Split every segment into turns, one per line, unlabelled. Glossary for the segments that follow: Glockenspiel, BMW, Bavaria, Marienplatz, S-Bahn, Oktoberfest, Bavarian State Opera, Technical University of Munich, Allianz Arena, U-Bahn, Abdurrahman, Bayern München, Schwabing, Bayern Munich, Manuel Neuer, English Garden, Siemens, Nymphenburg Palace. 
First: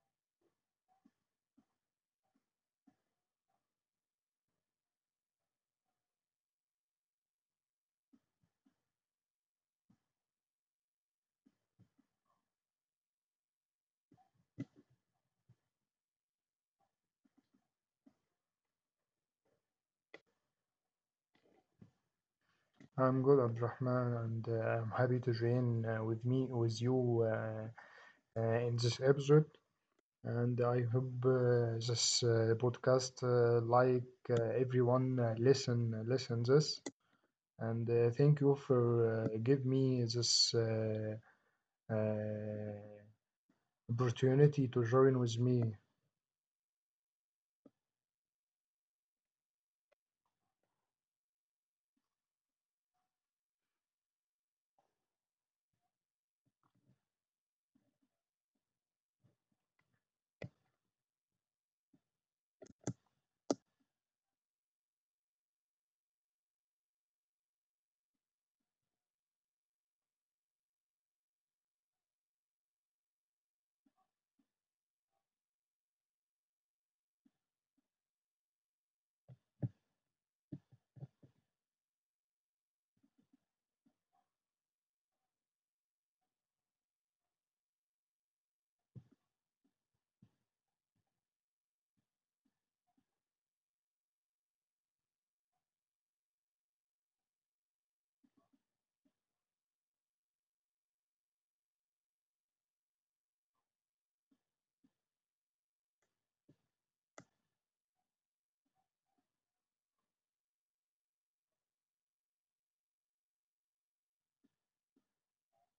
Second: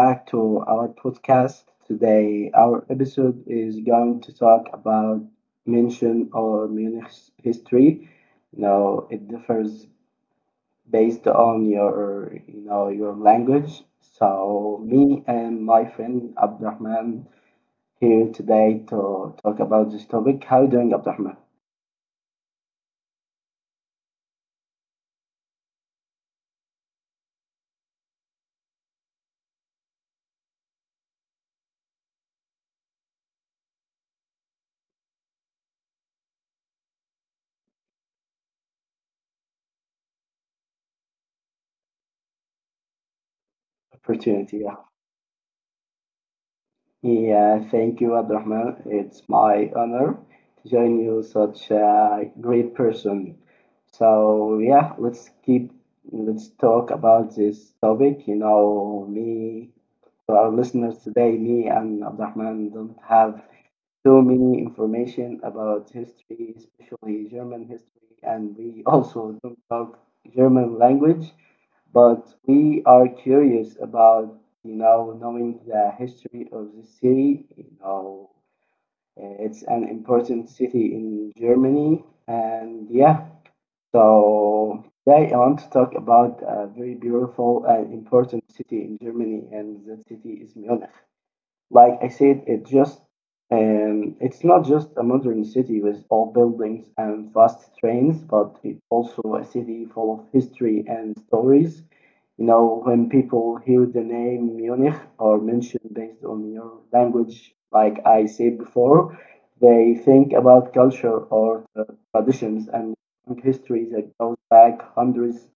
back to our podcast. Today, our episode is going to talk about mention or Munich's history. You know, it differs based on your, you know, your language. So, me and my friend Abdurrahman here today to talk about this topic. How you doing, Abdurrahman?
I'm good, Abdurrahman, and I'm happy to join with me with you in this episode. And I hope this podcast, like everyone, listen this. And thank you for give me this uh, opportunity
Opportunity,
to
yeah.
join with me.
Yeah, thank you, Abdurrahman. It's my honor to join you, such a great person. So yeah, let's talk about this topic. You know, me to our listeners today, me and Abdurrahman don't have too many information about history, especially German history, and we also don't talk German language, but we are curious about, you know, knowing the history of the city. You know, it's an important city in Germany. And yeah, so today I want to talk about a very beautiful and important city in Germany, and that city is Munich. Like I said, it just, it's not just a modern city with old buildings and fast trains, but it's also a city full of history and stories. You know, when people hear the name Munich or München, based on your language, like I said before, they think about culture or traditions and long history that goes back hundreds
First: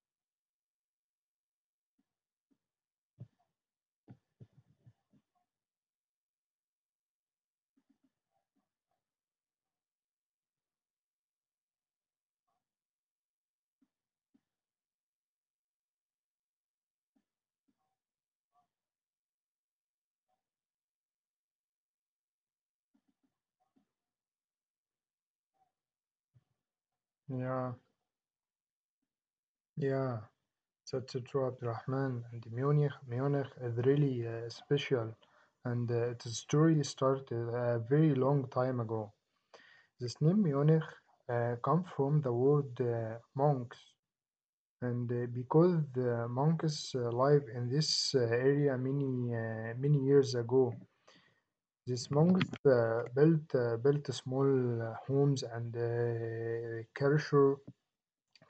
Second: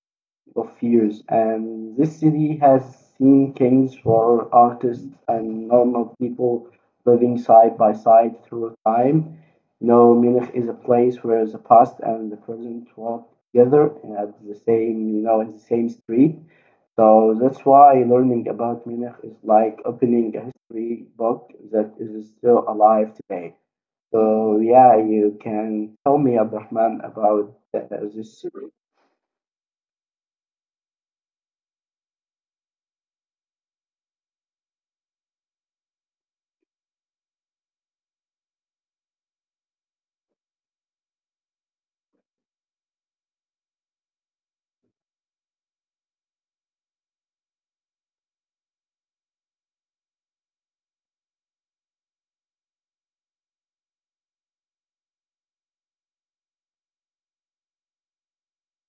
of years, and this city has seen kings for artists and normal people living side by side through time. You know, Munich is a place where the past and the present walk together and at the same, you know, in the same street. So that's why learning about Munich is like opening a history book that is still alive today. So yeah, you can tell me, Abdurrahman, about
Yeah,
this city.
yeah. So true, Abdulrahman. And Munich is really special, and its story started a very long time ago. This name Munich comes from the word monks, and because the monks live in this area many many years ago, these monks built small homes and Kircher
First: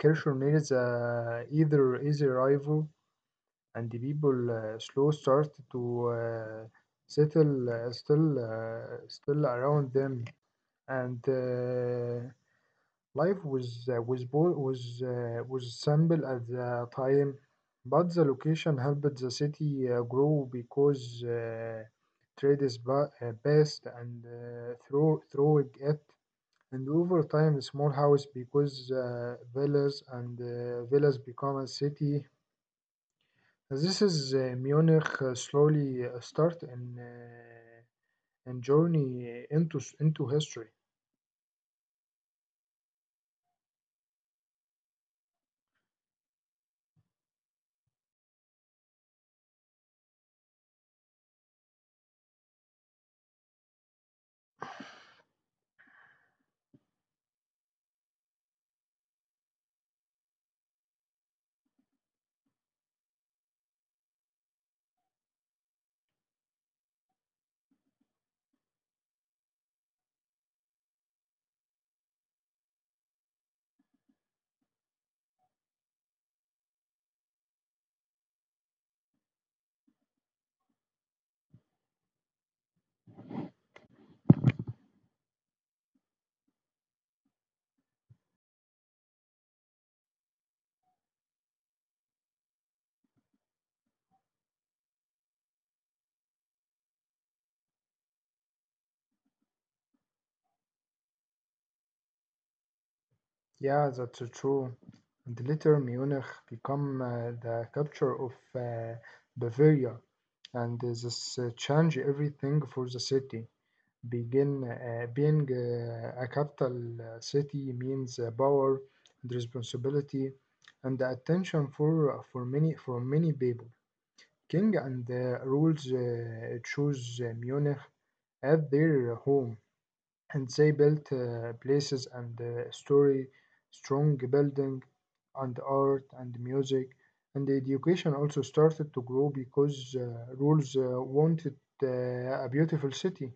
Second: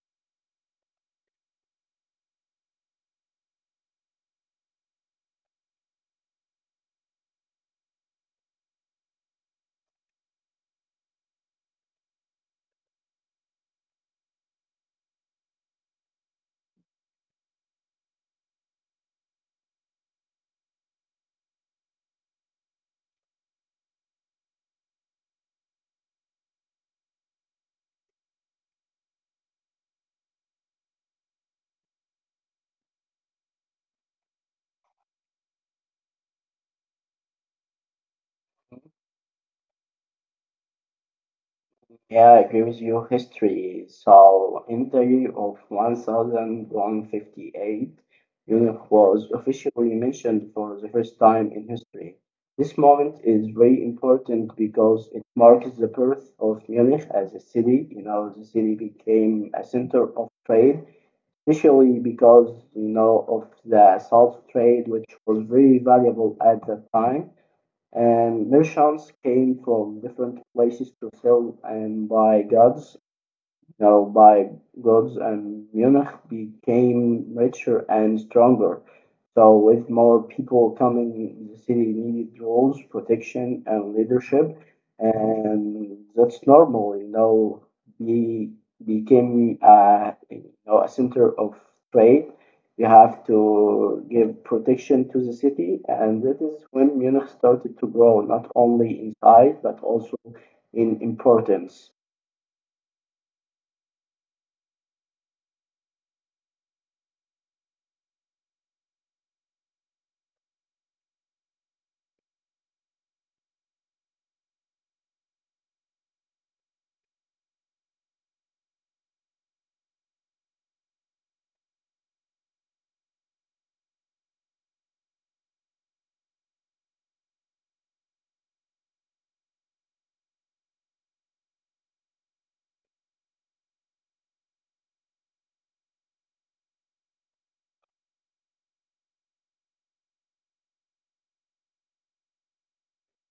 Kircher needs either easy rival, and the people slow start to uh, settle still around them, and life was was simple at the time, but the location helped the city grow because trade is best and through it. And over time a small house because villas and villas become a city. This is Munich slowly start and journey into into history.
Yeah, I agree with you. History. So, in the year of 1158, Europe was officially mentioned for the first time in history. This moment is very important because it marks the birth of Munich as a city. You know, the city became a center of trade, especially because, you know, of the salt trade, which was very valuable at that time, and merchants came from different places to sell and buy goods now, by gods, and Munich became richer and stronger. So, with more people coming, the city needed rules, protection, and leadership, and that's normal. You know, we became, you know, a center of trade. We have to give protection to the city, and that is when Munich started to grow, not only in size but also in importance.
Yeah, that's true. And later Munich become the capture of Bavaria, and this change everything for the city. Begin being a capital city means power and responsibility and attention for many people. King and rules chose Munich as their home, and they built places and story, strong building and art and music, and education also started to grow because rules wanted uh, a beautiful city.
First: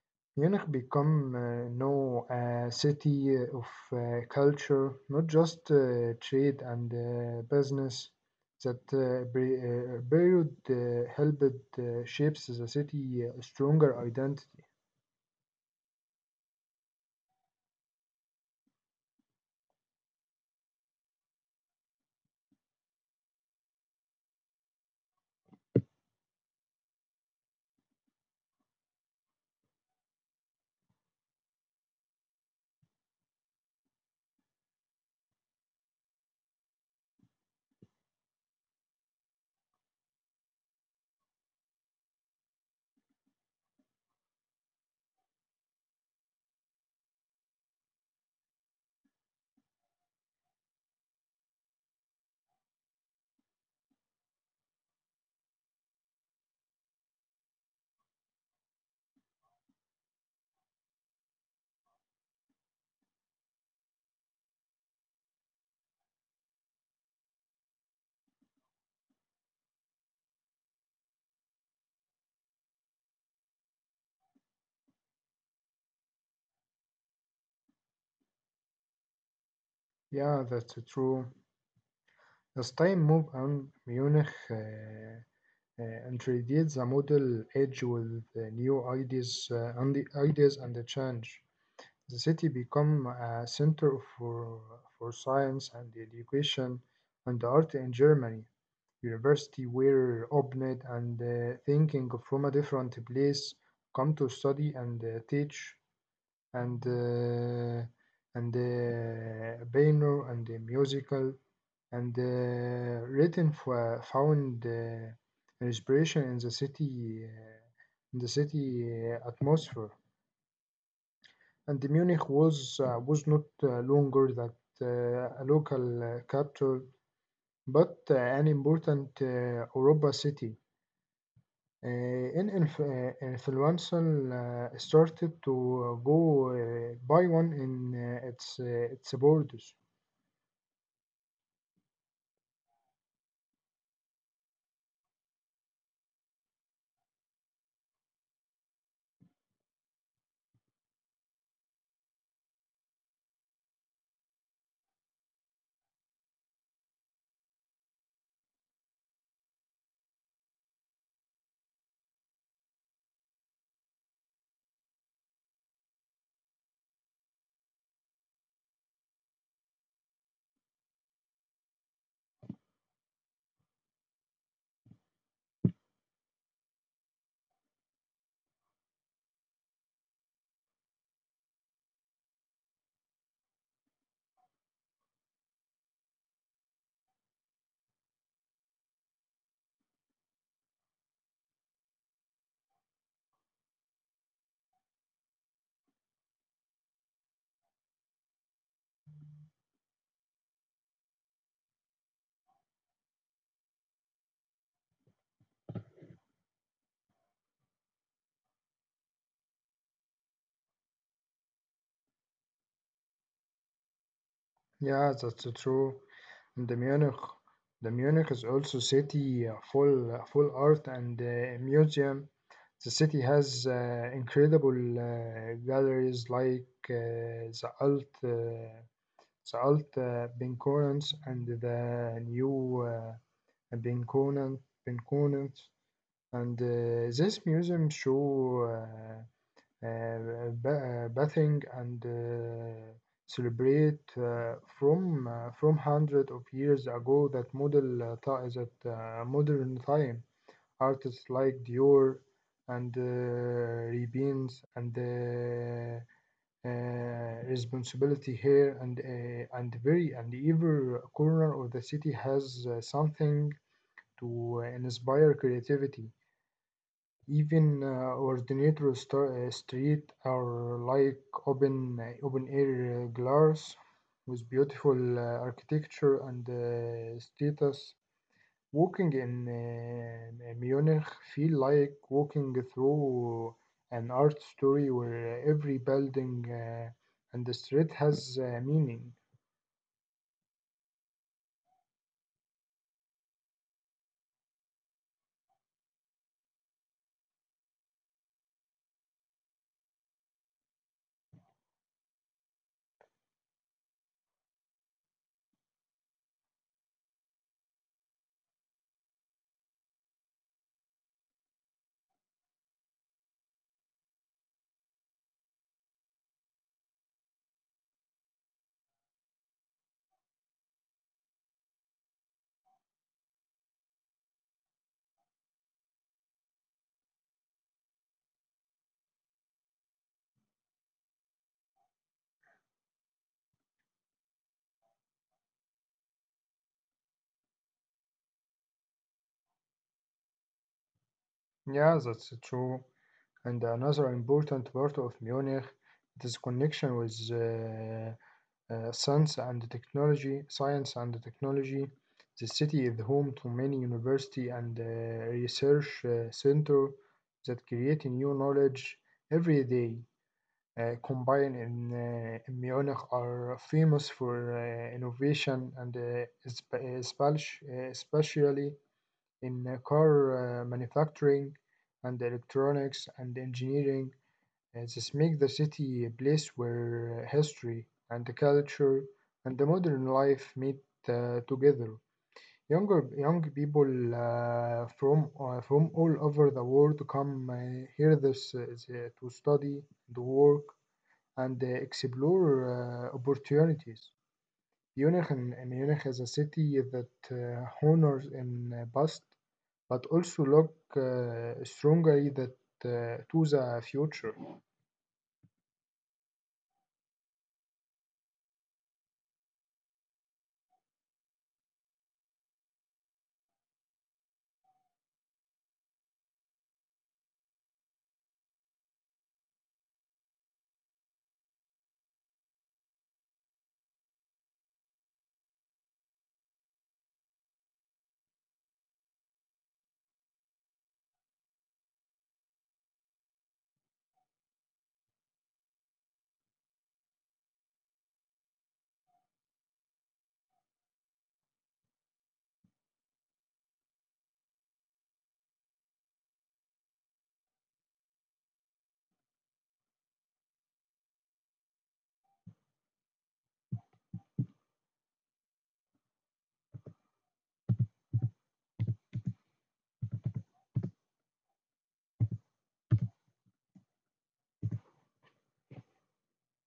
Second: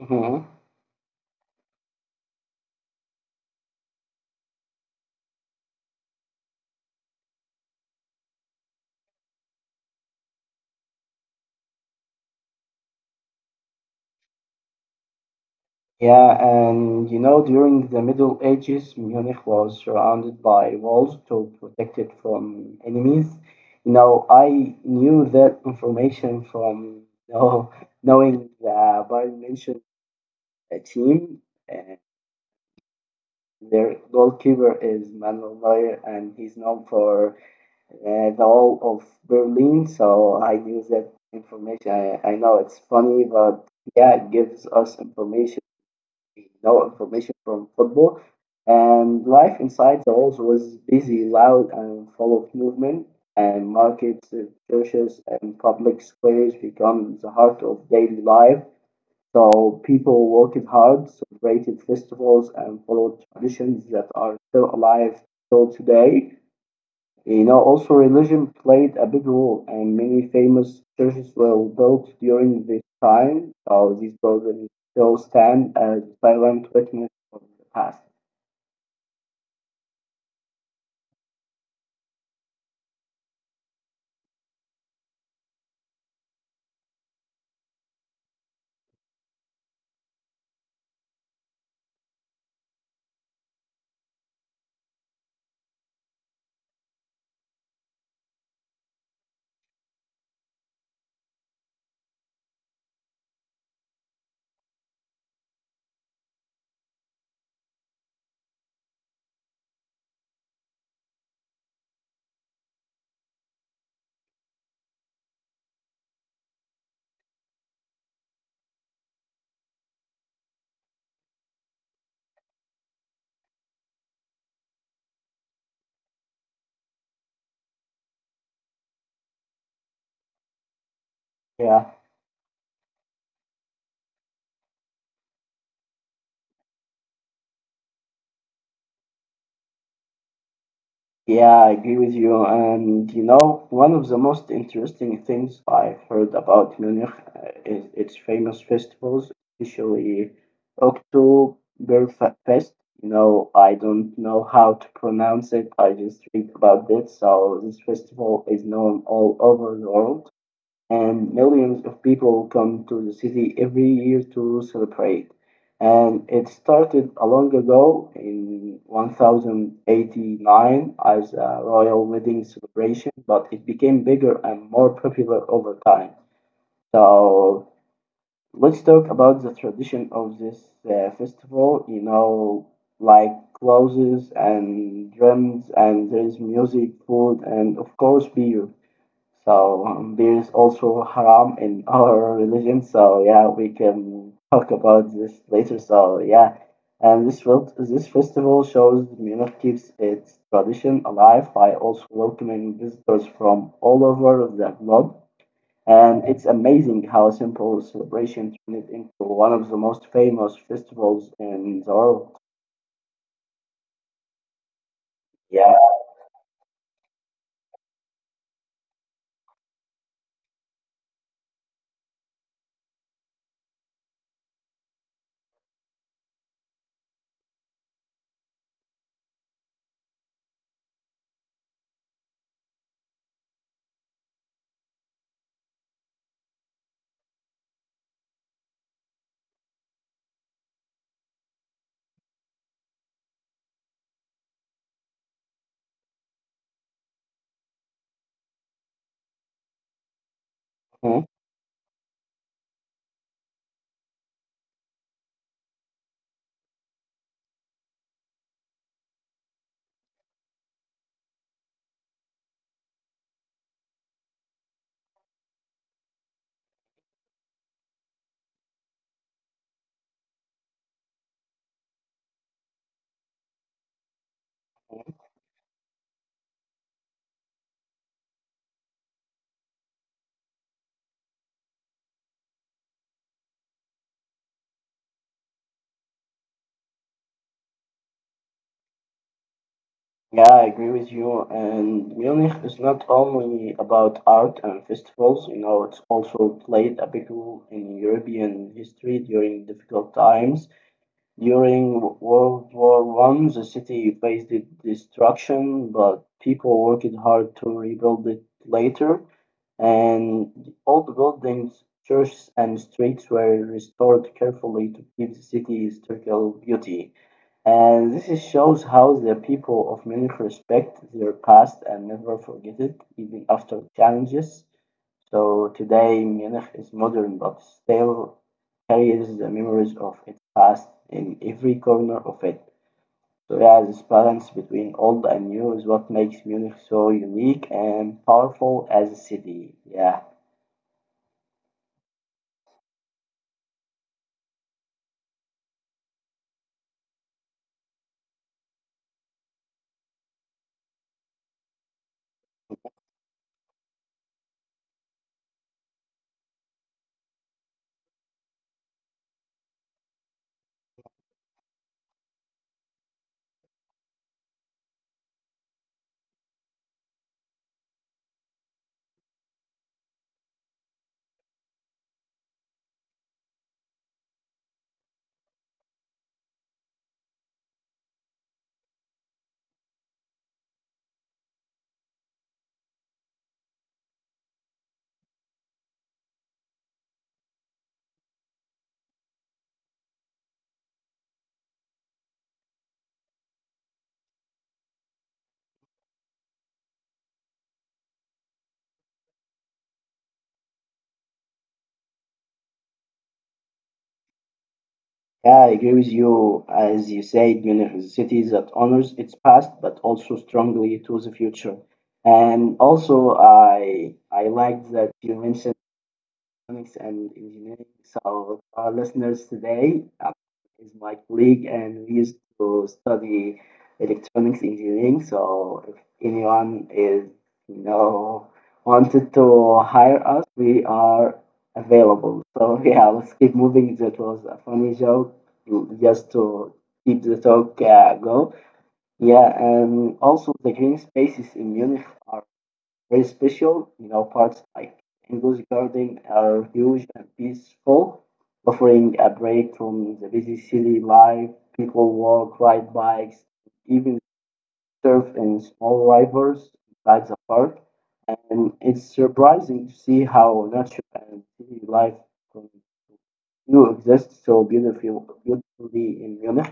Mhm.
Munich become now a city of culture, not just trade and business. That period helped shapes the city stronger identity.
Yeah, and you know, during the Middle Ages, Munich was surrounded by walls to protect it from enemies. You know, I knew that information from you know, knowing the Bayern München team. Uh, their goalkeeper is Manuel Neuer, and he's known for uh, the wall of Berlin. So I knew that information. I know it's funny, but yeah, it gives us information. No information from football. And life inside the halls was busy, loud, and full of movement. And markets, churches, and public squares become the heart of daily life. So people worked hard, celebrated festivals, and followed traditions that are still alive till today. You know, also religion played a big role, and many famous churches were built during this time. So these buildings still stand as silent witness of the past.
Yeah, that's true. As time moved on, Munich introduced the model age with new ideas, and the ideas and the change. The city became a center for science and education and art in Germany. University were opened and thinking from a different place come to study and teach and piano and the musical and written for found inspiration in the city atmosphere, and the Munich was not longer that a local capital, but an important Europa city. Uh,
Yeah.
an inf- uh, influential started to go buy one in its borders.
Yeah, I agree with you. And you know, one of the most interesting things I've heard about Munich is its famous festivals, especially Oktoberfest. You know, I don't know how to pronounce it. I just read about it. So this festival is known all over the world, and millions of people come to the city every year to celebrate. And it started a long ago in 1089 as a royal wedding celebration, but it became bigger and more popular over time. So let's talk about the tradition of this festival, you know, like clothes and drums, and there's music, food, and of course, beer. So there is also haram in our religion. So yeah, we can talk about this later. So yeah, and this festival shows Munich keeps its tradition alive by also welcoming visitors from all over the globe. And it's amazing how a simple celebration turned it into one of the most famous festivals in the world.
Yeah, that's
Yeah.
true. The Munich. The Munich is also city full art and museum. The city has incredible galleries like the Alt Binkonens and the new Binkonen Binkonens. And this museum show bathing and celebrate from hundred of years ago that modern time artists like Dior and Ray-Bans and uh, responsibility here and very and every corner of the city has something to inspire creativity. Even ordinary street are like open air glass with beautiful architecture and status. Walking in Munich feel like walking through an art story where every building and the street has meaning.
Yeah, I agree with you. And Munich is not only about art and festivals, you know, it's also played a big role in European history during difficult times. During World War One, the city faced destruction, but people worked hard to rebuild it later, and all the buildings, churches, and streets were restored carefully to keep the city's historical beauty. And shows how the people of Munich respect their past and never forget it, even after challenges. So today, Munich is modern but still carries the memories of its past in every corner of it. So yeah, this balance between old and new is what makes Munich so unique and powerful as a city. Yeah.
Yeah, that's true. And another important part of Munich is connection with. Science and technology. The city is home to many university and research center that create new knowledge every day. Combined in Munich are famous for innovation and especially in car manufacturing and electronics and engineering. This makes the city a place where history and the culture and the modern life meet together. Young people from all over the world come here this, uh, to study, to work, and explore opportunities. Munich and Munich is a city that honors in past, but also look strongly that uh, to the future.
Yeah, I agree with you. As you said, Munich is a city that honors its past but also strongly to the future. And also, I like that you mentioned Economics and Engineering. So, our listeners today is my colleague, and we used to study electronics engineering. So, if anyone is, you know, wanted to hire us, we are available. So, yeah, let's keep moving. That was a funny joke, just to keep the talk go. Yeah, and also the green spaces in Munich very special, you know, parks like English Garden are huge and peaceful, offering a break from the busy city life. People walk, ride bikes, even surf in small rivers inside the park. And it's surprising to see how nature and city life can coexist so beautifully in Munich.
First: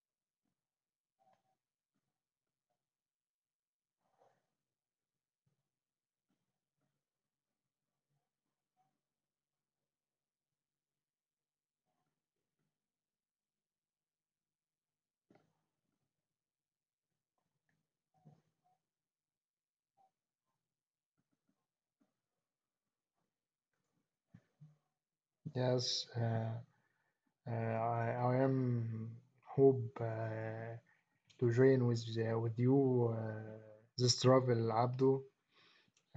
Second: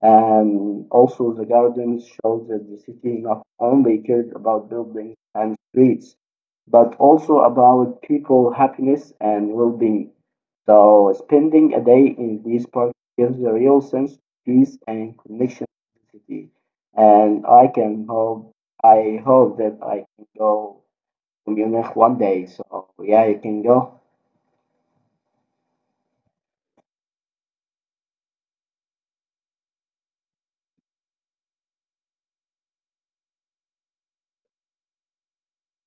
And also, the gardens show that the city not only cared about buildings and streets, but also about people happiness and well-being. So, spending a day in these parks gives a real sense of peace and connection to the city. And I hope that I can go to Munich one day. So, yeah, you can go.
Yes. I am hope to join with you this travel, Abdo,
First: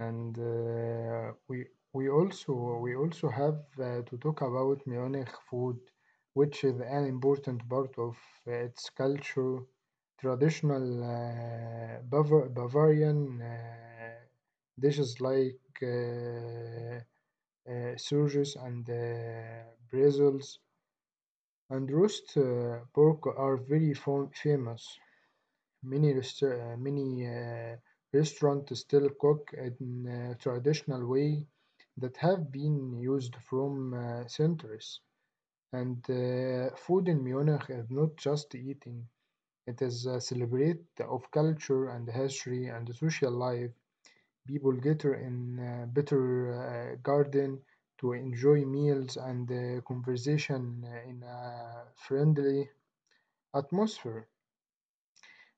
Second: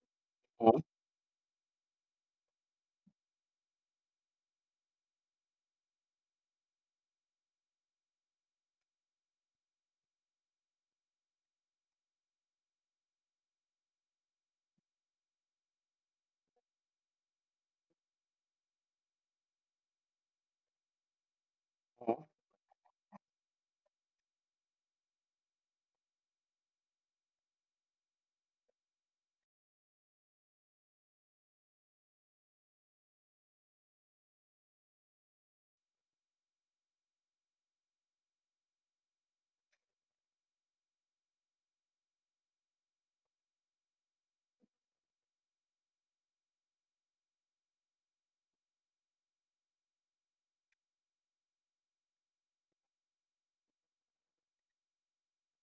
and we also have to talk about Munich food, which is an important part of its culture. Traditional Bavarian dishes like sausages and bretzels and roast pork are very famous. Many restaurants still cook in a traditional way that have been used from centuries. And food in Munich is not just eating; it is a celebrate of culture and history and social life. People gather in a better uh, garden to enjoy meals and conversation in a friendly atmosphere.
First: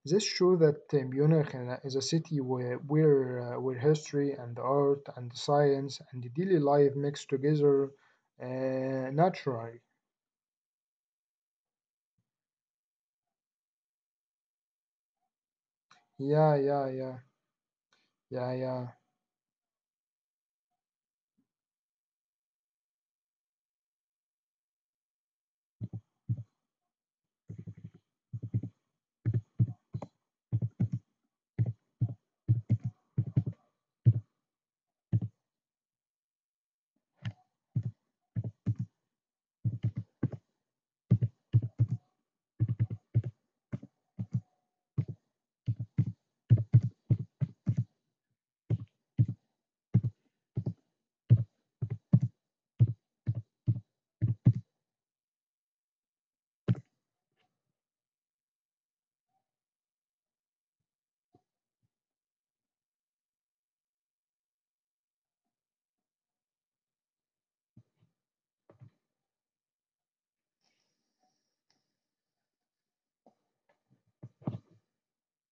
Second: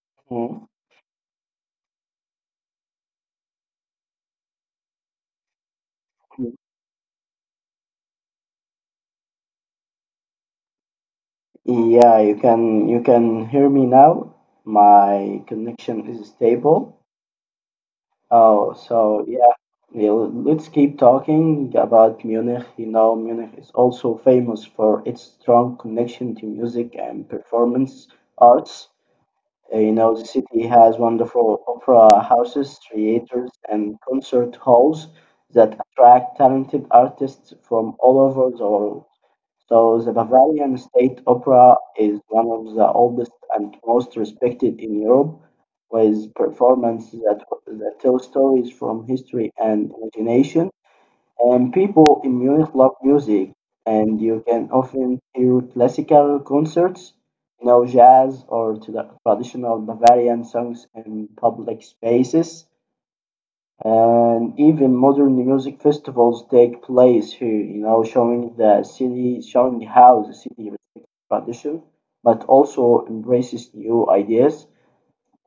This shows
Mhm.
that Munich is a city where history and art and science and daily life mix together naturally.
Yeah, you can hear me now. My connection is
Yeah, yeah,
stable.
yeah, yeah,
Oh,
yeah,
so yeah, yeah, let's keep talking about Munich. You know, Munich is also famous for its strong connection to music and performance arts. You know, the city has wonderful opera houses, theaters, and concert halls that attract talented artists from all over the world. So, the Bavarian State Opera is one of the oldest and most respected in Europe, with performances that tell stories from history and imagination. And people in Munich love music, and you can often hear classical concerts, you know, jazz or traditional Bavarian songs in public spaces. And even modern music festivals take place here, you know, showing how the city respects tradition, but also embraces new ideas.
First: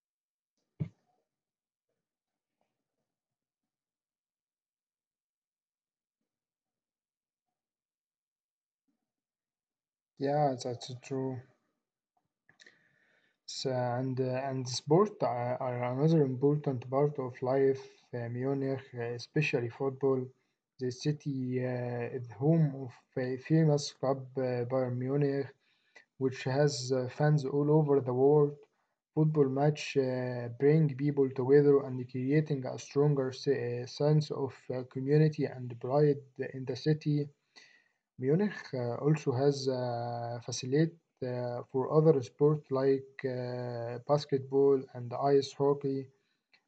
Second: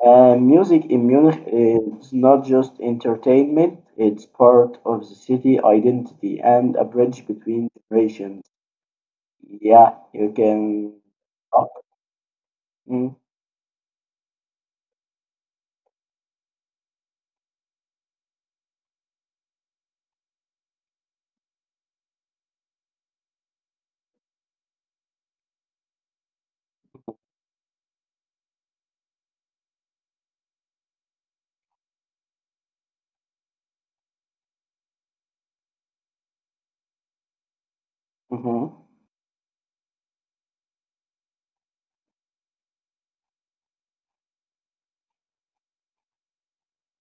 Music in Munich is not just entertainment, it's part of the city identity and a bridge between generations. Yeah, you
yeah. That's
can.
true.
Oh, mm,
So, and sport are another important part of life. Munich, especially football. The city is home of a famous club, Bayern Munich, which has fans all over the world. Football match bring people together and creating a stronger sense of community and pride in the city. Munich
mhm,
also has a facility for other sports like basketball and ice hockey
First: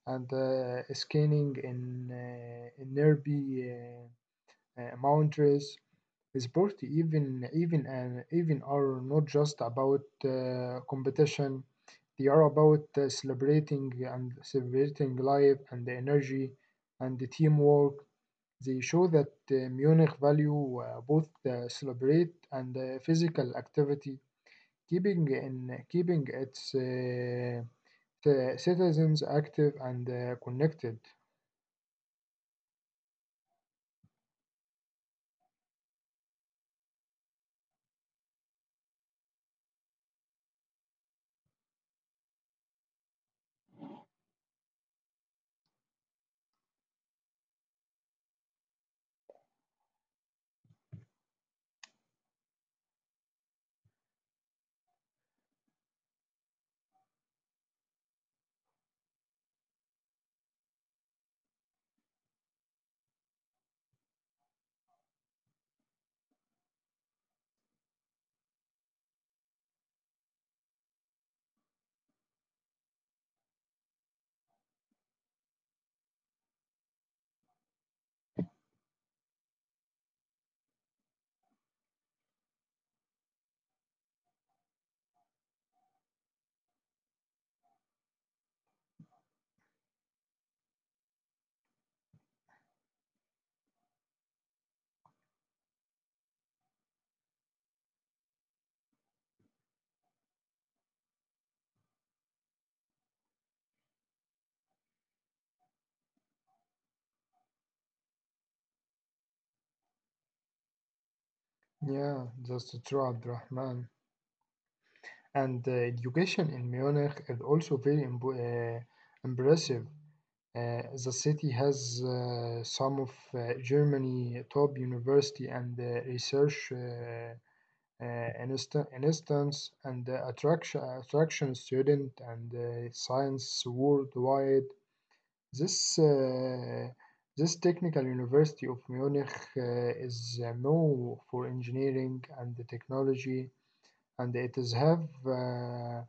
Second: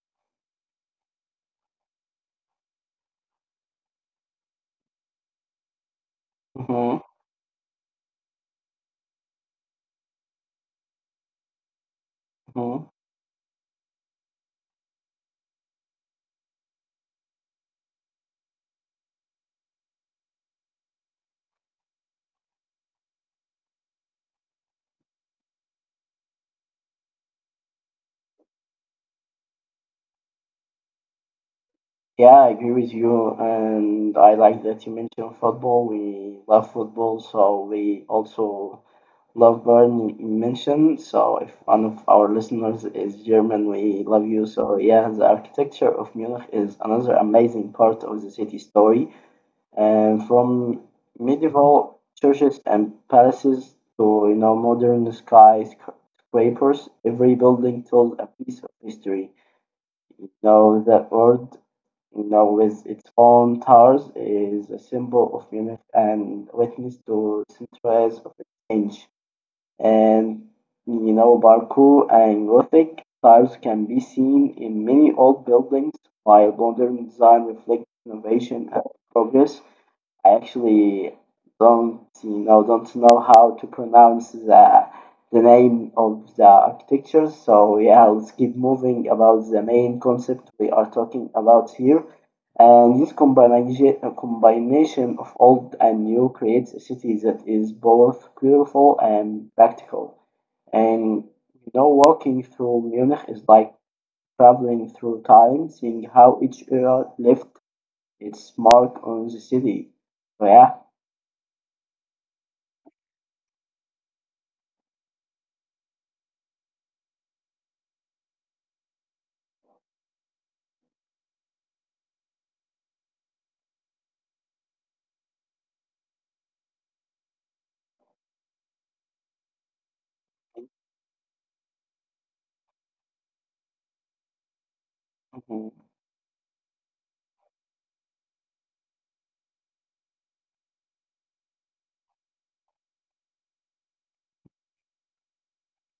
and skiing in nearby mountains. Sport
mhm,
even are not just about competition, they are about
mhm.
celebrating life and the energy and the teamwork. They show that Munich value both the celebrate and physical activity, keeping its the citizens active and connected.
Yeah, I agree with you, and I like that you mentioned football. We love football, so we also love Bayern mentioned. So if one of our listeners is German, we love you. So yeah, the architecture of Munich is another amazing part of the city story. And from medieval churches and palaces to, you know, modern skyscrapers, every building tells a piece of history. Now the word, now with its own towers, is a symbol of unity and witness to centuries of change. And you know, Baroque and Gothic styles can be seen in many old buildings, while modern design reflects innovation and progress. I actually don't know how to pronounce the name of the architecture. So yeah, let's keep moving about the main concept we are talking about here. And this combination of old and new creates a city that is both beautiful and practical. And you know, walking through Munich is like traveling through time, seeing how each era left its mark on the city. So yeah.
Yeah, that's true, Abdurrahman. And education in Munich is also very impressive. The city has some of Germany top university and research uh, instance and attraction student and science worldwide. This
Mm,
uh, this Technical University of Munich is known for engineering and the technology, and it is have. Uh,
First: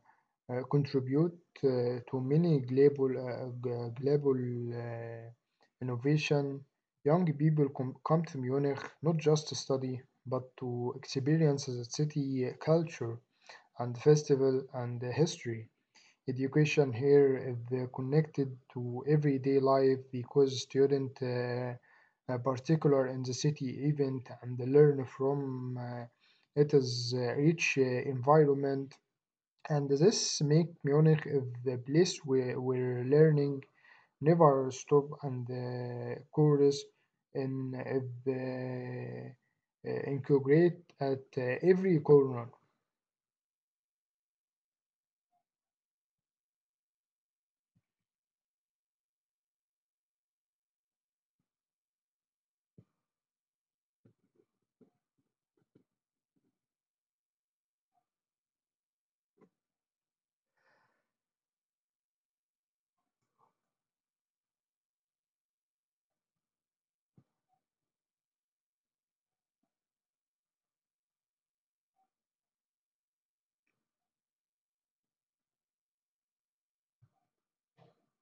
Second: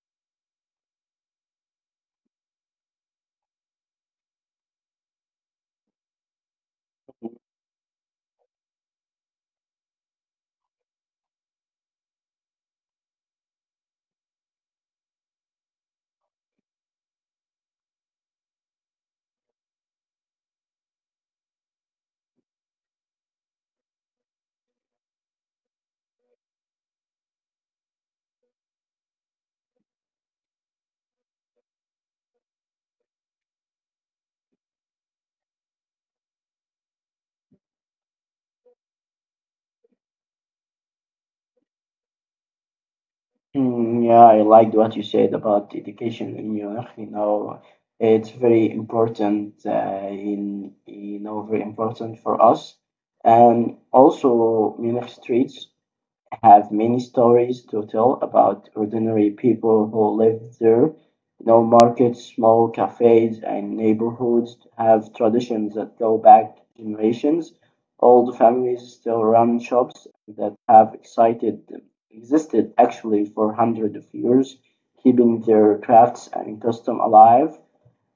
uh, Contribute to many global, global uh, innovation. Young people come to Munich not just to study, but to experience the city culture and festival and the history. Education here is connected to everyday life because students are particular in the city event and learn from it is rich environment, and this make Munich the place where learning never stop and the course in the integrate at every corner.
mm, yeah, I liked what you said about education in Munich. You know, it's very important in you know very important for us, and also Munich streets have many stories to tell about ordinary people who lived there. You know, markets, small cafes, and neighborhoods have traditions that go back generations. Old families still run shops that have existed actually for hundreds of years, keeping their crafts and custom alive.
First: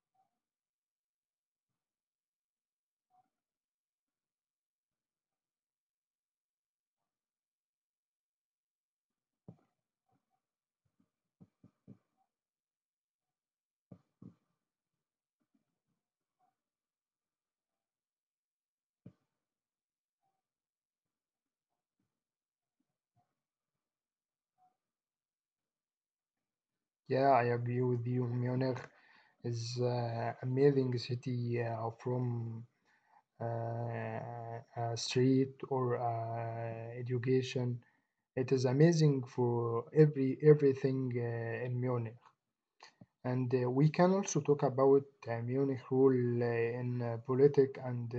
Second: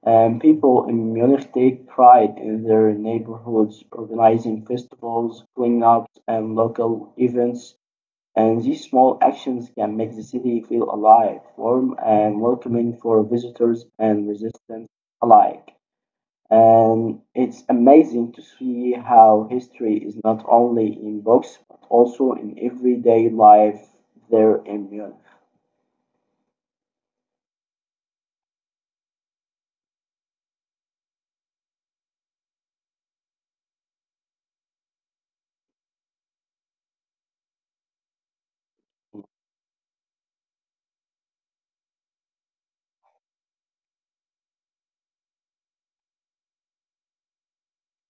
And people in Munich take pride in their neighborhoods, organizing festivals, cleanups, and local events, and these small actions can make the city feel alive, warm, and welcoming for visitors and resistance alike. And it's amazing to see how history is not only in books, but also in everyday life there in Munich.
Yeah, I agree with you. Munich is amazing city from a street or education. It is amazing for everything in Munich. And we can also talk about Munich role in politics and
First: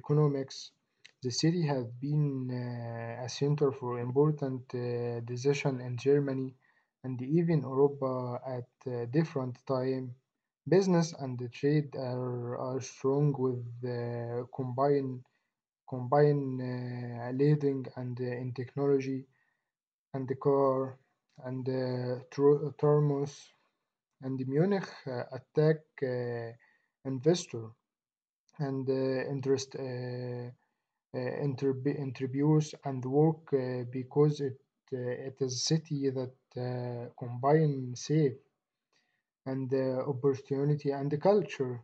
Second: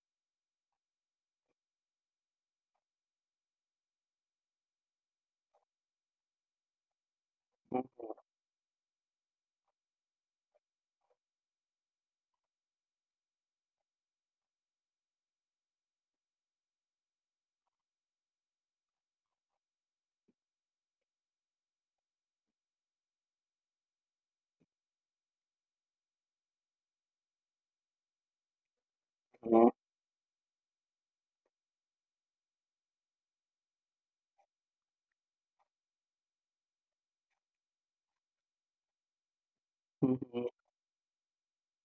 economics. The city has been a center for important decision in Germany and even Europa at different time. Business and the trade are strong with combine leading and in technology and the car and thermos, and Munich attack investor and
Mhm.
interest uh, interviews and work because it uh, it is a city that combine safe and
Mhm.
opportunity and the culture.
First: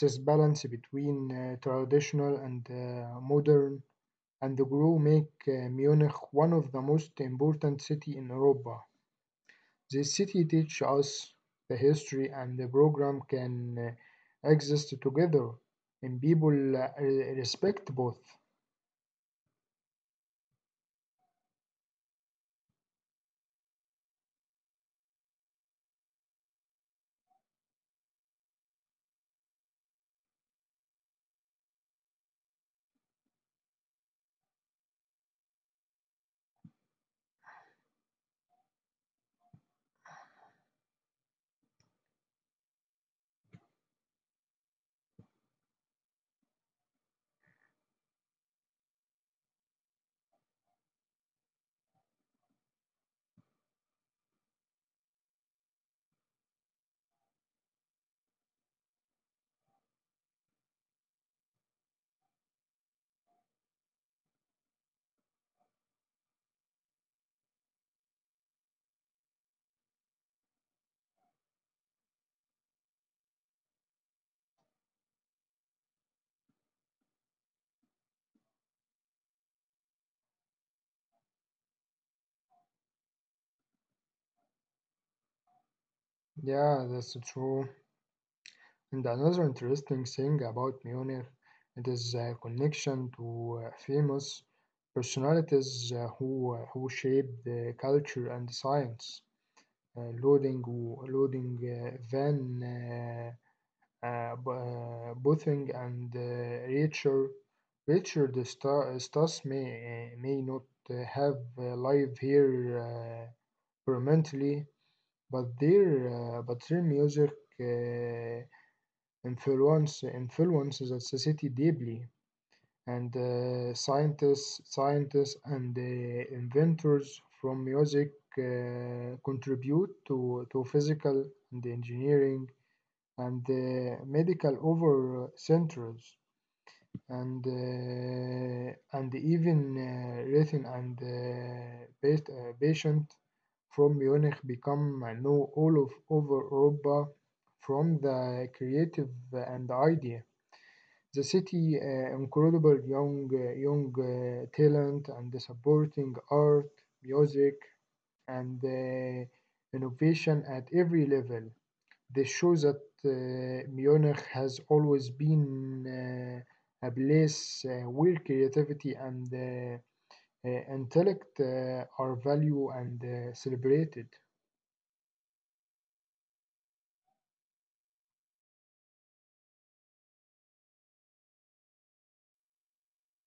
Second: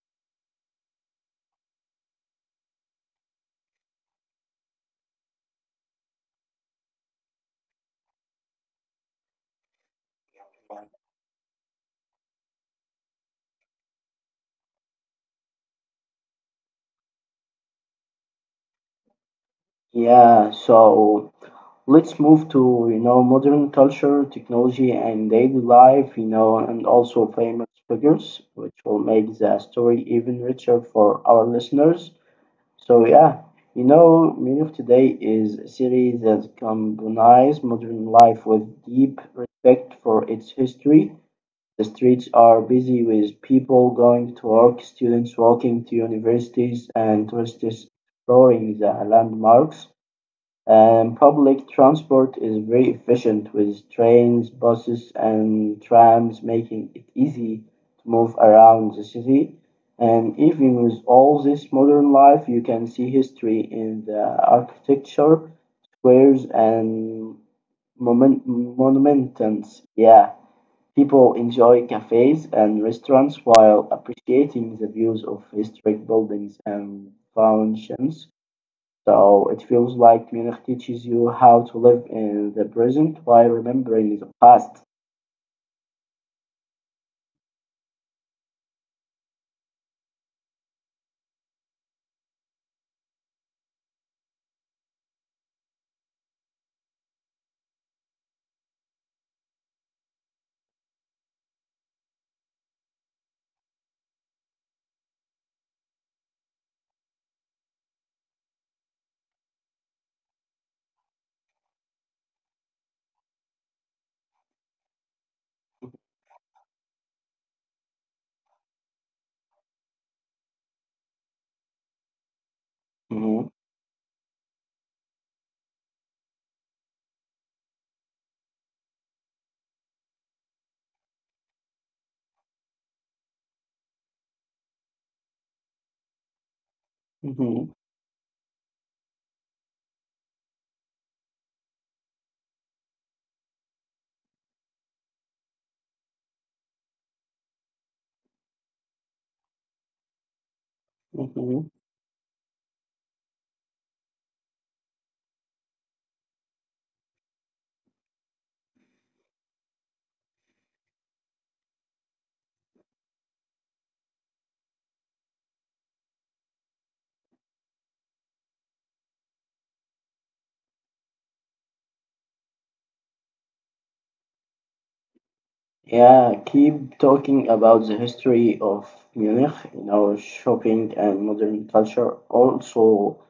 This balance between traditional and modern and the grow make Munich one of the most important city in Europe. The city teach us the history and the program can exist together, and people respect both.
Yeah, so let's move to, you know, modern culture, technology, and daily life. You know, and also famous figures, which will make the story even richer for our listeners. So yeah, you know, Men of Today is a series that combines modern life with deep respect for its history. The streets are busy with people going to work, students walking to universities, and tourists exploring the landmarks. Public transport is very efficient with trains, buses, and trams, making it easy to move around the city. And even with all this modern life, you can see history in the architecture, squares, and monuments. Yeah, people enjoy cafes and restaurants while appreciating the views of historic buildings and foundations. So it feels like Munich teaches you how to live in the present while remembering the past.
Yeah, that's true. And another interesting thing about Munich, it is a connection to famous personalities who who shaped the culture and science. Loading, Loading Van Bothong and Richard Stas may not have live here uh, permanently, but their music uh, influence influences the society deeply, and
hmm
scientists and inventors from music contribute to physical and engineering and the medical over centers,
hmm
and even written and based patient from Munich become know all of over Europa from the creative and idea. The
hmm
city incredible young talent and the supporting art, music and innovation at every level. This shows that Munich has always been a place where creativity and intellect are valued and celebrated.
Yeah, keep talking about the history of Munich, you know, shopping and modern culture, also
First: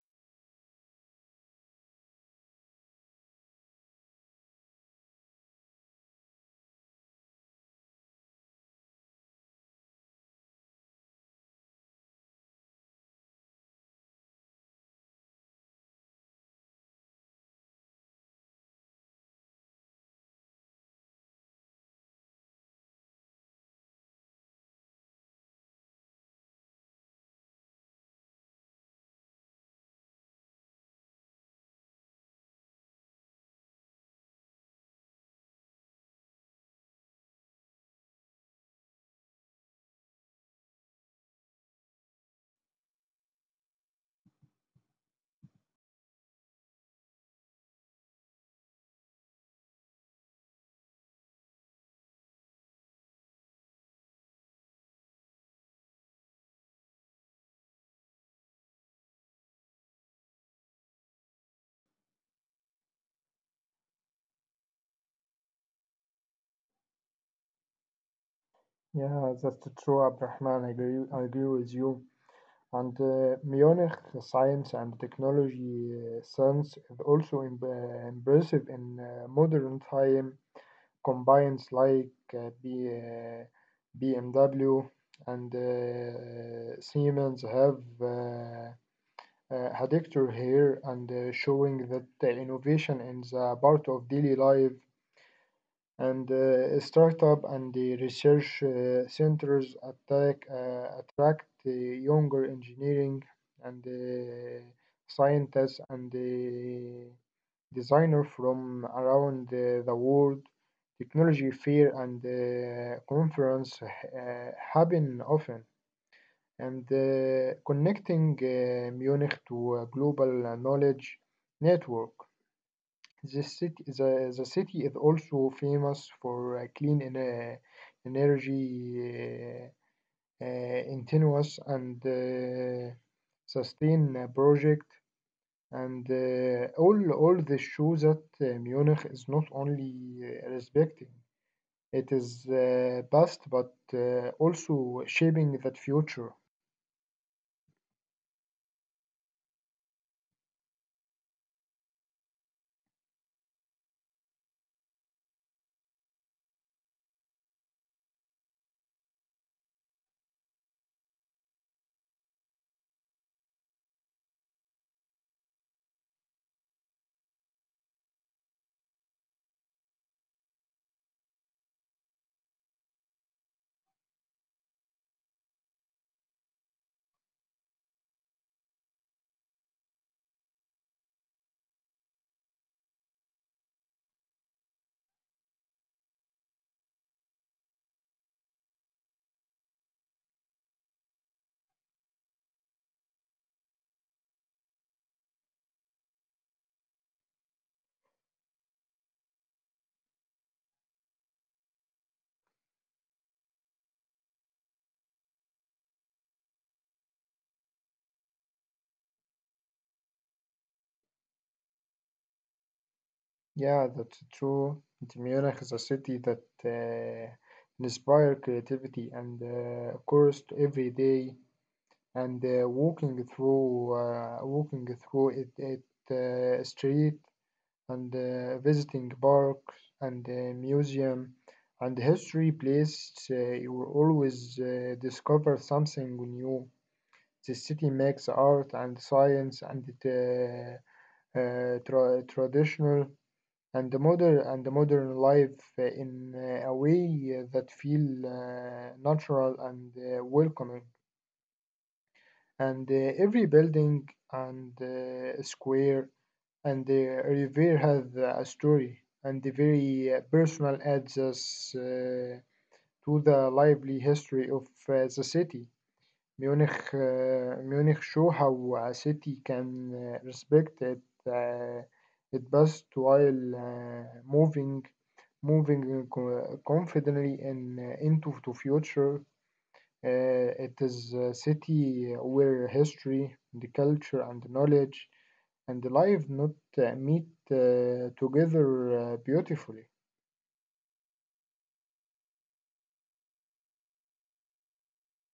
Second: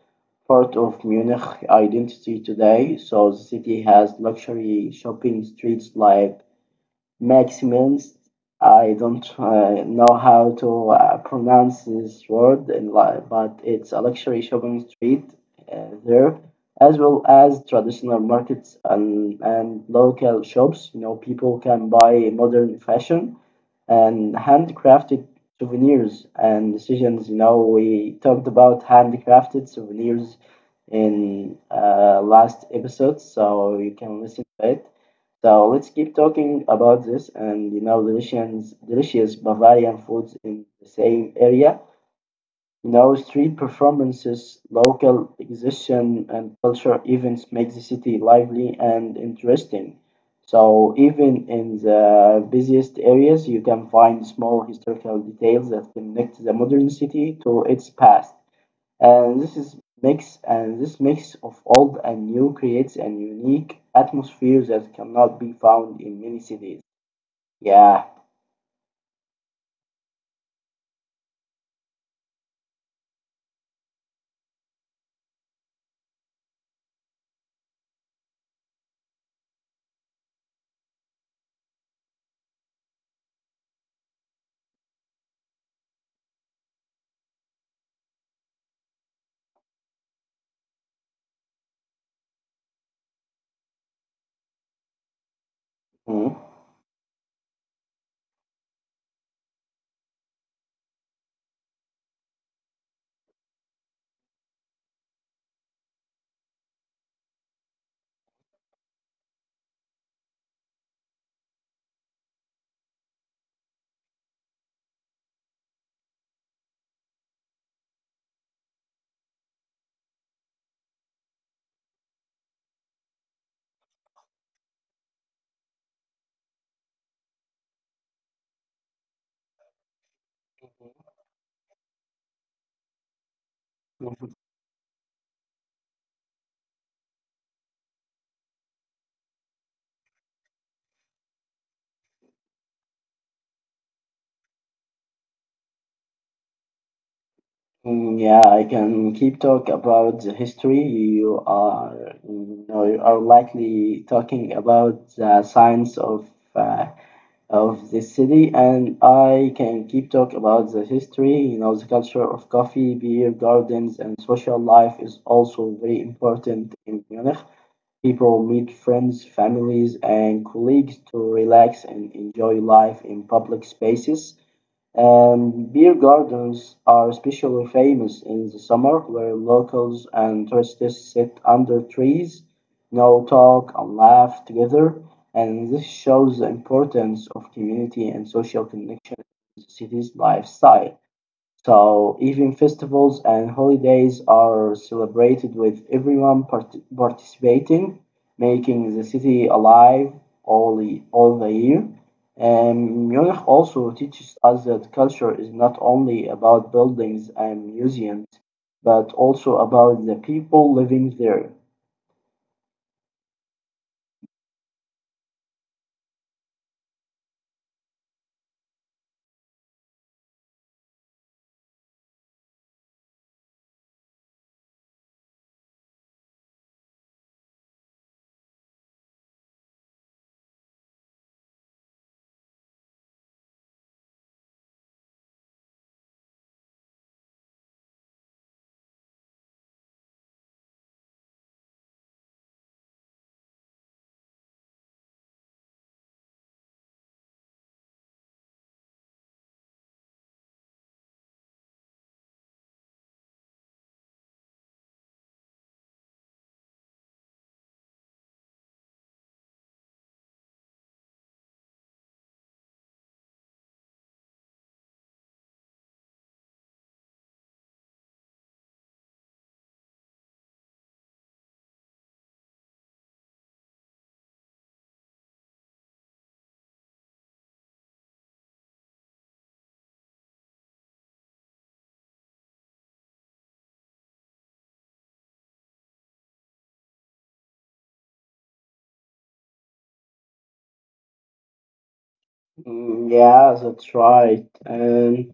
part of Munich identity today. So the city has luxury shopping streets like makes means. I don't know how to pronounce this word, in but it's a luxury shopping street there, as well as traditional markets and local shops. You know, people can buy modern fashion and handcrafted souvenirs and decisions. You know, we talked about handcrafted souvenirs in last episode, so you can listen to it. So let's keep talking about this and you know delicious Bavarian foods in the same area no street performances, local exhibition and culture events make the city lively and interesting. So even in the busiest areas, you can find small historical details that connect the modern city to its past. And this mix of old and new creates an unique atmosphere that cannot be found in many cities. Yeah.
Yeah, that's true, Abdurrahman. I agree with you. And Munich science and technology sense is also impressive in modern time. Combines like BMW and Siemens have had actor here and showing that the innovation in the part of daily life
Mhm.
and startup and the research centers attract the younger engineering and scientists and the designers from around the world. Technology fair and conference happen often, and connecting Munich to a global knowledge network. The city is also famous for energy continuous and sustain project and all this shows that Munich is not only respecting, it is past, but also shaping that future.
Mm, yeah, I can keep talk about the history. You know, you are likely talking about the science of the city, and I can keep talk about the history. You know, the culture of coffee, beer gardens, and social life is also very important in Munich. People meet friends, families, and colleagues to relax and enjoy life in public spaces. Beer gardens are especially famous in the summer, where locals and tourists sit under trees, now talk and laugh together, and this shows the importance of community and social connection in the city's lifestyle. So even festivals and holidays are celebrated with everyone participating, making the city alive all the year. And Munich also teaches us that culture is not only about buildings and museums, but also about the people living there.
Yeah, that's true. And Munich is a city that inspire creativity and, of course, to every day. And walking through it, it street and visiting parks and museum and history place, you will always discover something new. The city makes art and science and traditional and the modern life in a way that feel natural and welcoming. And every building and square and the revere has a story and the very personal adds us to the lively history of the city. Munich, uh, Munich show how a city can respect it, uh, it best while uh, moving moving confidently in, into the future. Uh, it is a city where history, the culture, and knowledge and the life not meet together beautifully.
Mm, yeah, that's right. And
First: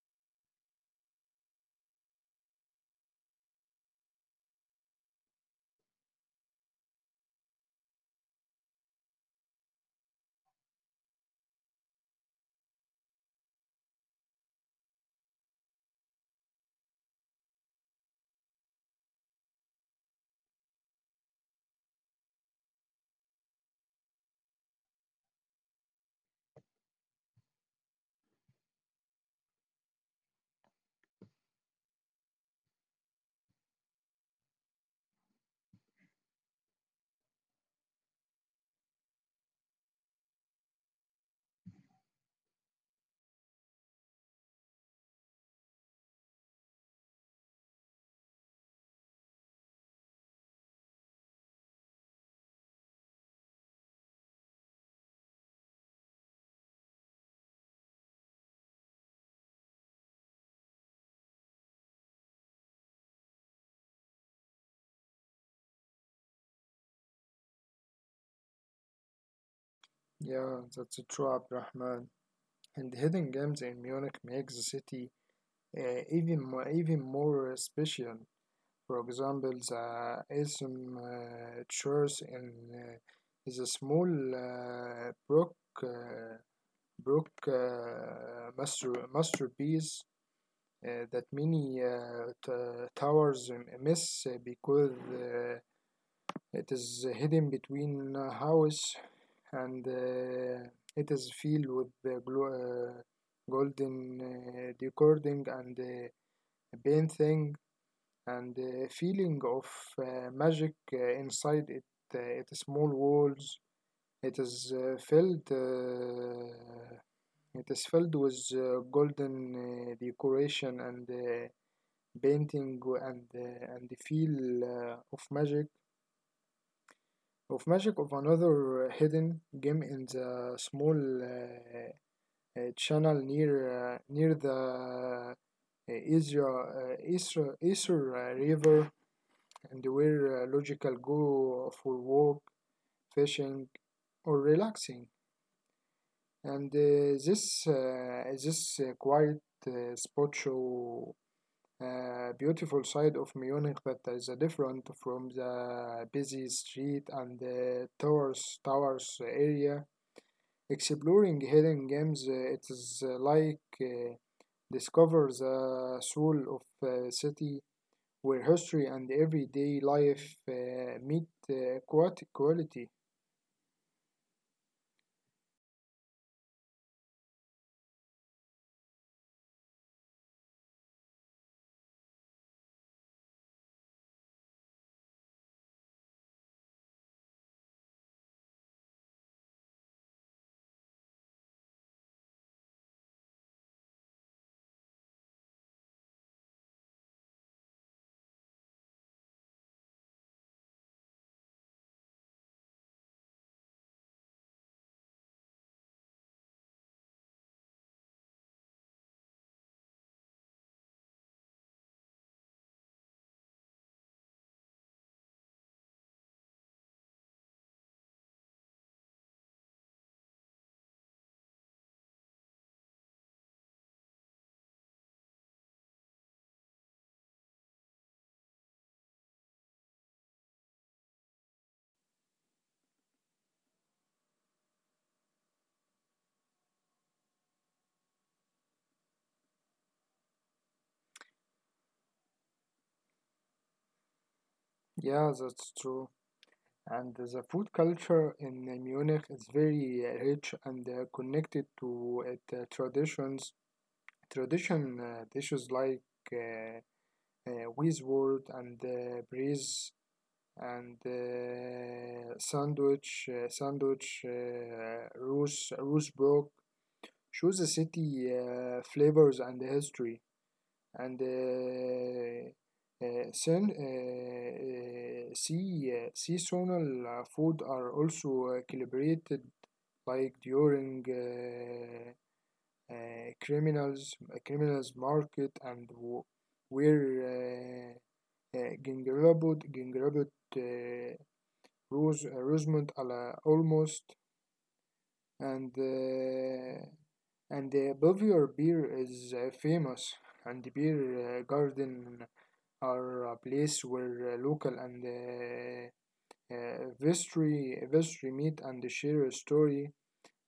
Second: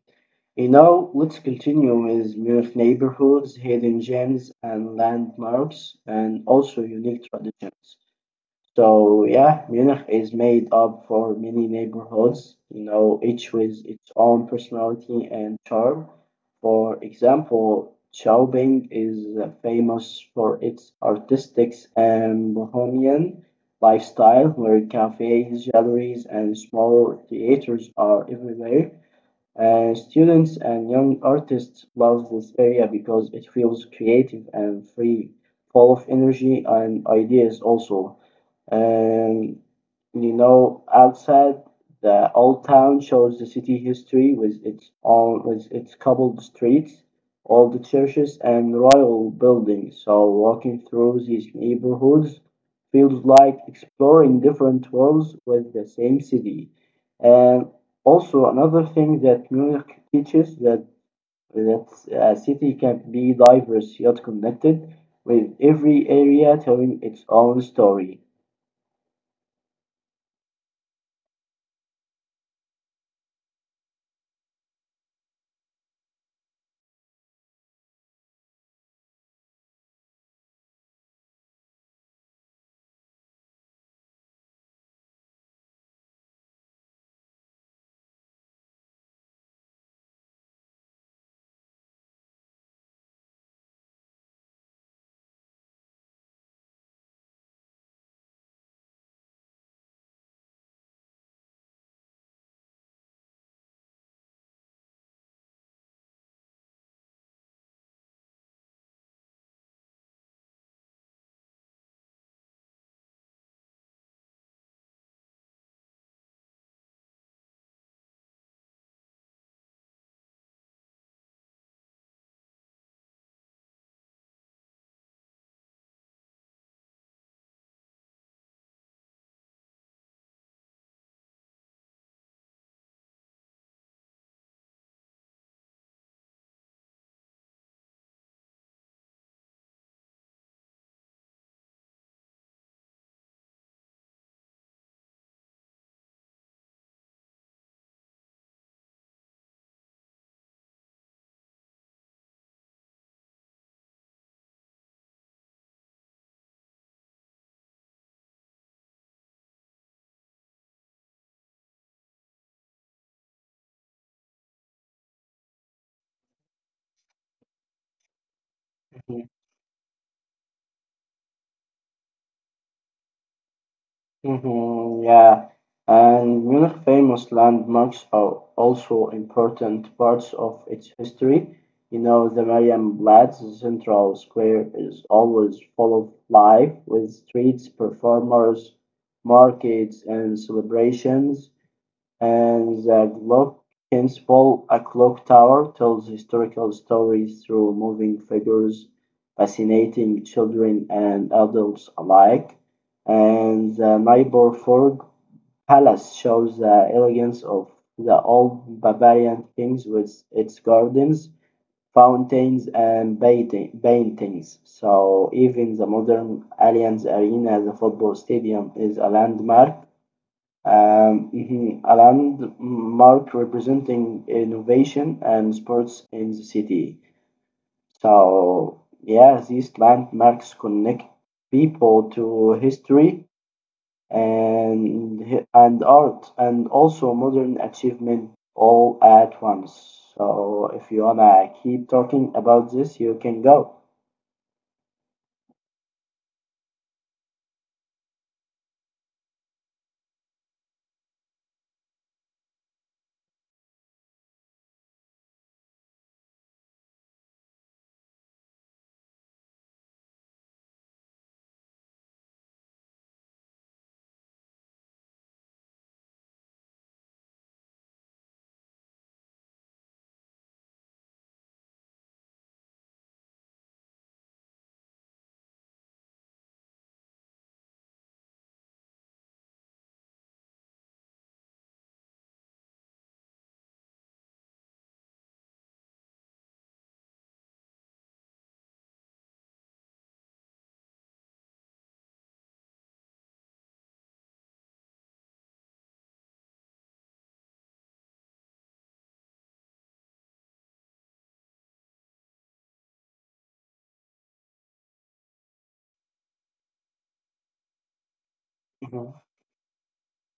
you know, let's continue with Munich neighborhoods, hidden gems, and landmarks, and also unique traditions. So, yeah, Munich is made up for many neighborhoods, you know, each with its own personality and charm. For example, Schaubing is famous for its artistic and bohemian lifestyle, where cafes, galleries, and small theaters are everywhere. Students and young artists love this area because it feels creative and free, full of energy and ideas also. Um, you know, outside the old town shows the city history with its own, with its cobbled streets, old churches and royal buildings. So walking through these neighborhoods feels like exploring different worlds with the same city. Um, Also, another thing that Munich teaches that a city can be diverse yet connected, with every area telling its own story.
Yeah, that's true, Abdurrahman. And hidden games in Munich makes the city even more special. For example, the Ism church in is a small uh, brook, uh, brook masterpiece that many towers miss because it is hidden between a house and it is filled with uh, golden decoding and painting and feeling of magic inside it. It is small walls. It is filled. It is filled with golden decoration and painting and and the feel of magic of another hidden gem in the small channel near near the Isra River and where logical go for walk, fishing, or relaxing. And this quiet spot show beautiful side of Munich that is different from the busy street and the towers area. Exploring hidden gems, it is like discover the soul of a city where history
Mhm.
and everyday life meet quality.
Mhm, yeah, and Munich famous landmarks are also important parts of its history. You know, the Marienplatz central square is always full of life with streets, performers, markets, and celebrations. And the Glock Principle, a clock tower, tells historical stories through moving figures, fascinating children and adults alike. And the Nyborg Palace shows the elegance of the old Bavarian kings with its gardens, fountains, and paintings. So even the modern Allianz Arena, the football stadium, is a landmark mhm, a landmark representing innovation and sports in the city. So, yeah, these landmarks connect people to history and art and also modern achievement all at once. So, if you wanna keep talking about this, you can go.
Yeah, that's true. And the food culture in Munich is very rich and connected to its traditions. Tradition dishes like uh, Weiswort and sandwich Roosbrook shows the city flavors and the history and seasonal food are also celebrated like during criminals market where uh, gingerbread uh, روز روزموند على almost and uh, and the Belvedere beer is famous and the beer garden are a place where local and uh, vestry vestry meet and
Mhm,
share a story.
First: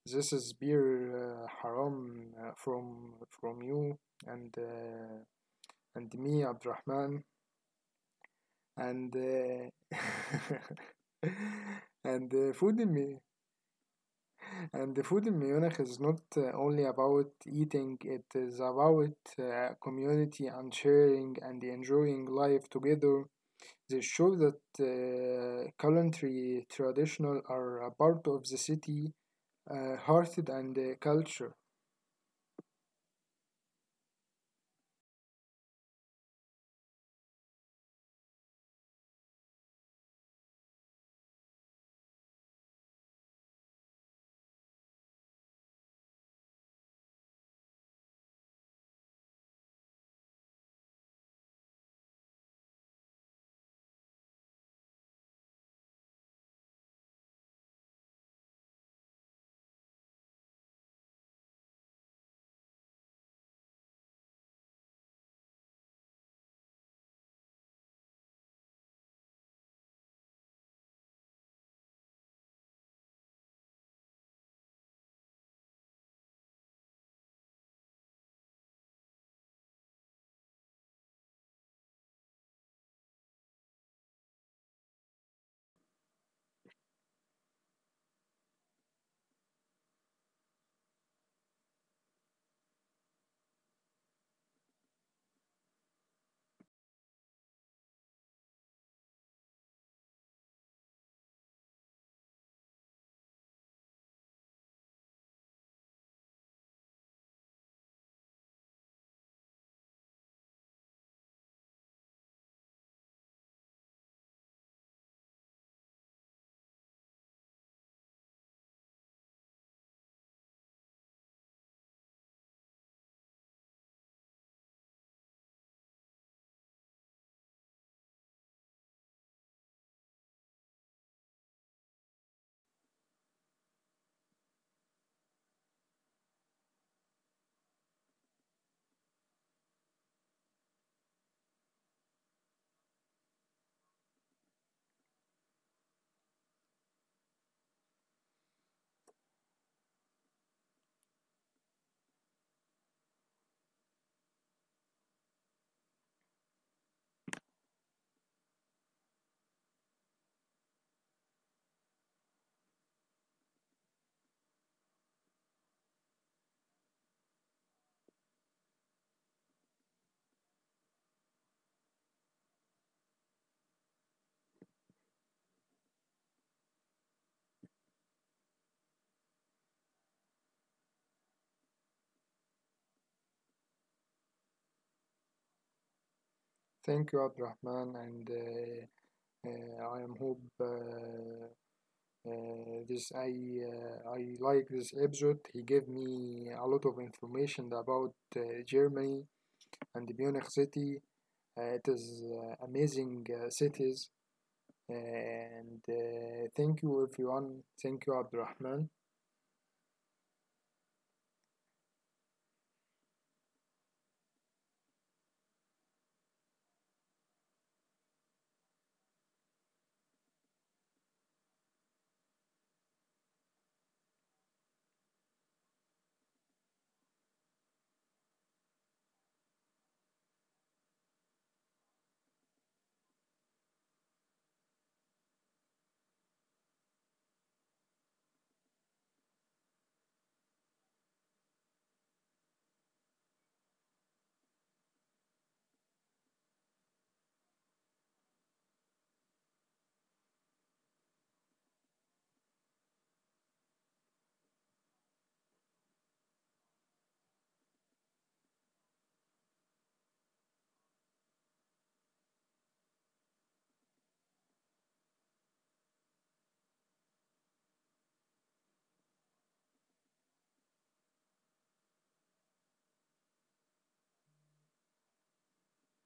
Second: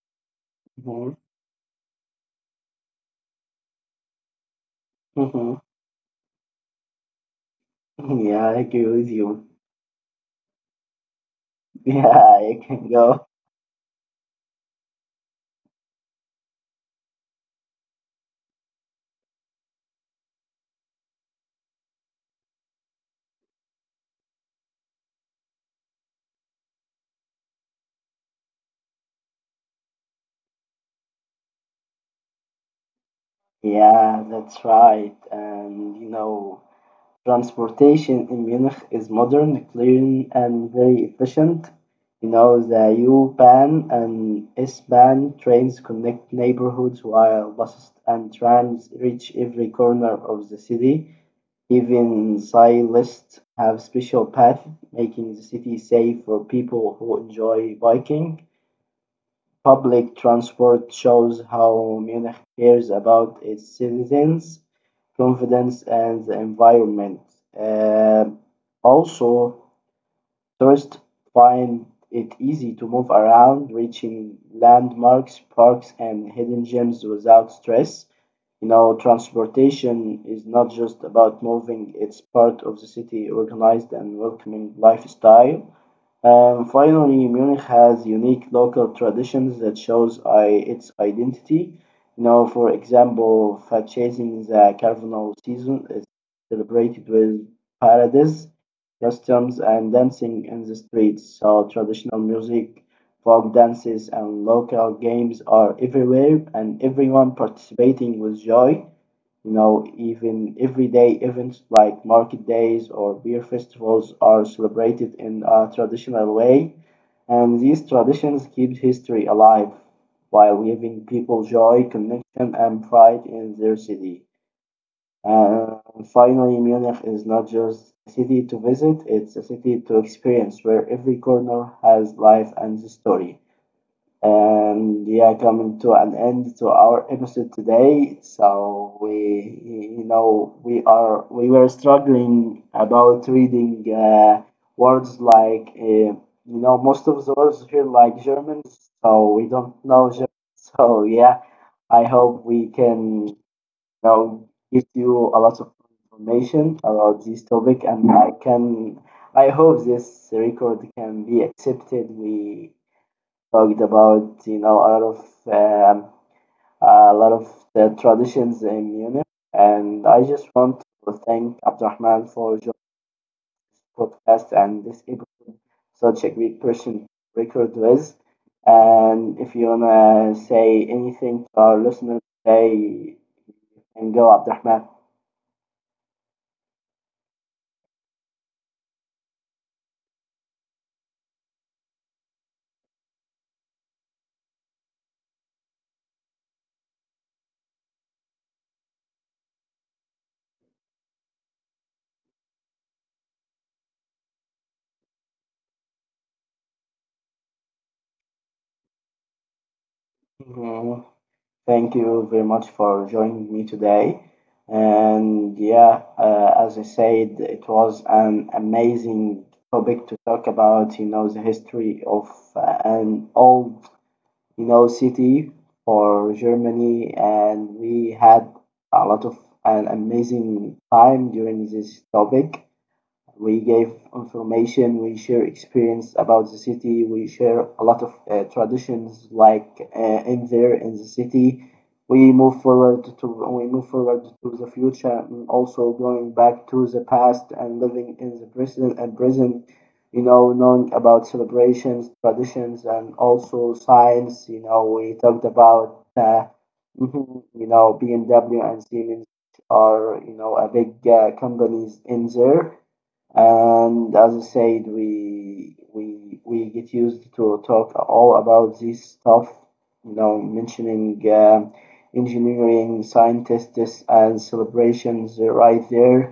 This is beer
mhm,
haram uh, from from you and uh,
mhm.
and me Abdurrahman
Yeah, I agree with
and
you. Yeah,
and
you can
food in
go.
me And the food in Munich is not only about eating, it is about community and sharing and enjoying life together. They show that culinary traditional are a part of the city, hearted and culture.
Yeah, that's right. And you know, transportation in Munich is modern, clean, and very efficient. You know, the U-Bahn and S-Bahn trains connect neighborhoods while buses and trams reach every corner of the city. Even cyclists have special paths, making the city safe for people who enjoy biking. Public transport shows how Munich cares about its citizens' confidence and the environment. Uh, Also, tourists find it easy to move around, reaching landmarks, parks, and hidden gems without stress. You know, transportation is not just about moving, it's part of the city organized and welcoming lifestyle. And finally, Munich has unique local traditions that shows its identity. You know, for example, purchasing the carnival season is celebrated with parades, customs, and dancing in the streets. So traditional music, folk dances, and local games are everywhere, and everyone participating with joy. You know, even everyday events like market days or beer festivals are celebrated in a traditional way, and these traditions keep history alive while giving people joy, connection, and pride in their city. And finally, Munich is not just a city to visit, it's a city to experience where every corner has life and story. And yeah, coming to an end to our episode today. So you know, we were struggling about reading words like, you know, most of the words feel like German, so we don't know German. So yeah, I hope we can, you know, give you a lot of information about this topic, I hope this record can be accepted. We talked about you know um, a lot of the traditions in Munich, and I just want to thank Abdurrahman for your podcast and this episode. Such a great person to record with, and if you wanna say anything to our listeners, say and go Abdurrahman.
Thank you, Abdurrahman, and I am hope this I like this episode. He gave me a lot of information about Germany and Munich city. It is amazing cities. And thank you, everyone. Thank you, Abdurrahman.
Thank you very much for joining me today. And yeah, as I said, it was an amazing topic to talk about, you know, the history of an old, you know, city for Germany. And we had a lot of an amazing time during this topic. We gave information, we share experience about the city, we share a lot of traditions like in there in the city. We move forward to the future, and also going back to the past and living in the present. You know, knowing about celebrations, traditions, and also science. You know, we talked about you know BMW and Siemens are you know a big companies in there and as I said, we get used to talk all about this stuff, you know, mentioning engineering, scientists, and celebrations right there.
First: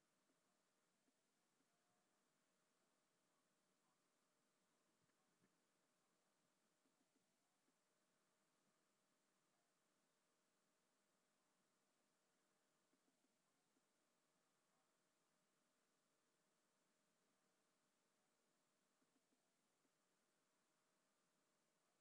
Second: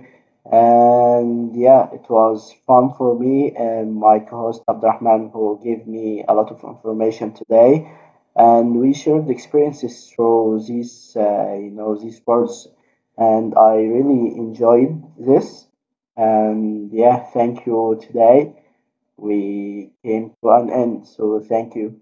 And yeah, it was fun for me and my co-host Abdurrahman, who gave me a lot of information today. And we shared experiences through these, you know, these words, and I really enjoyed this. And yeah, thank you. Today we came to an end, so thank you.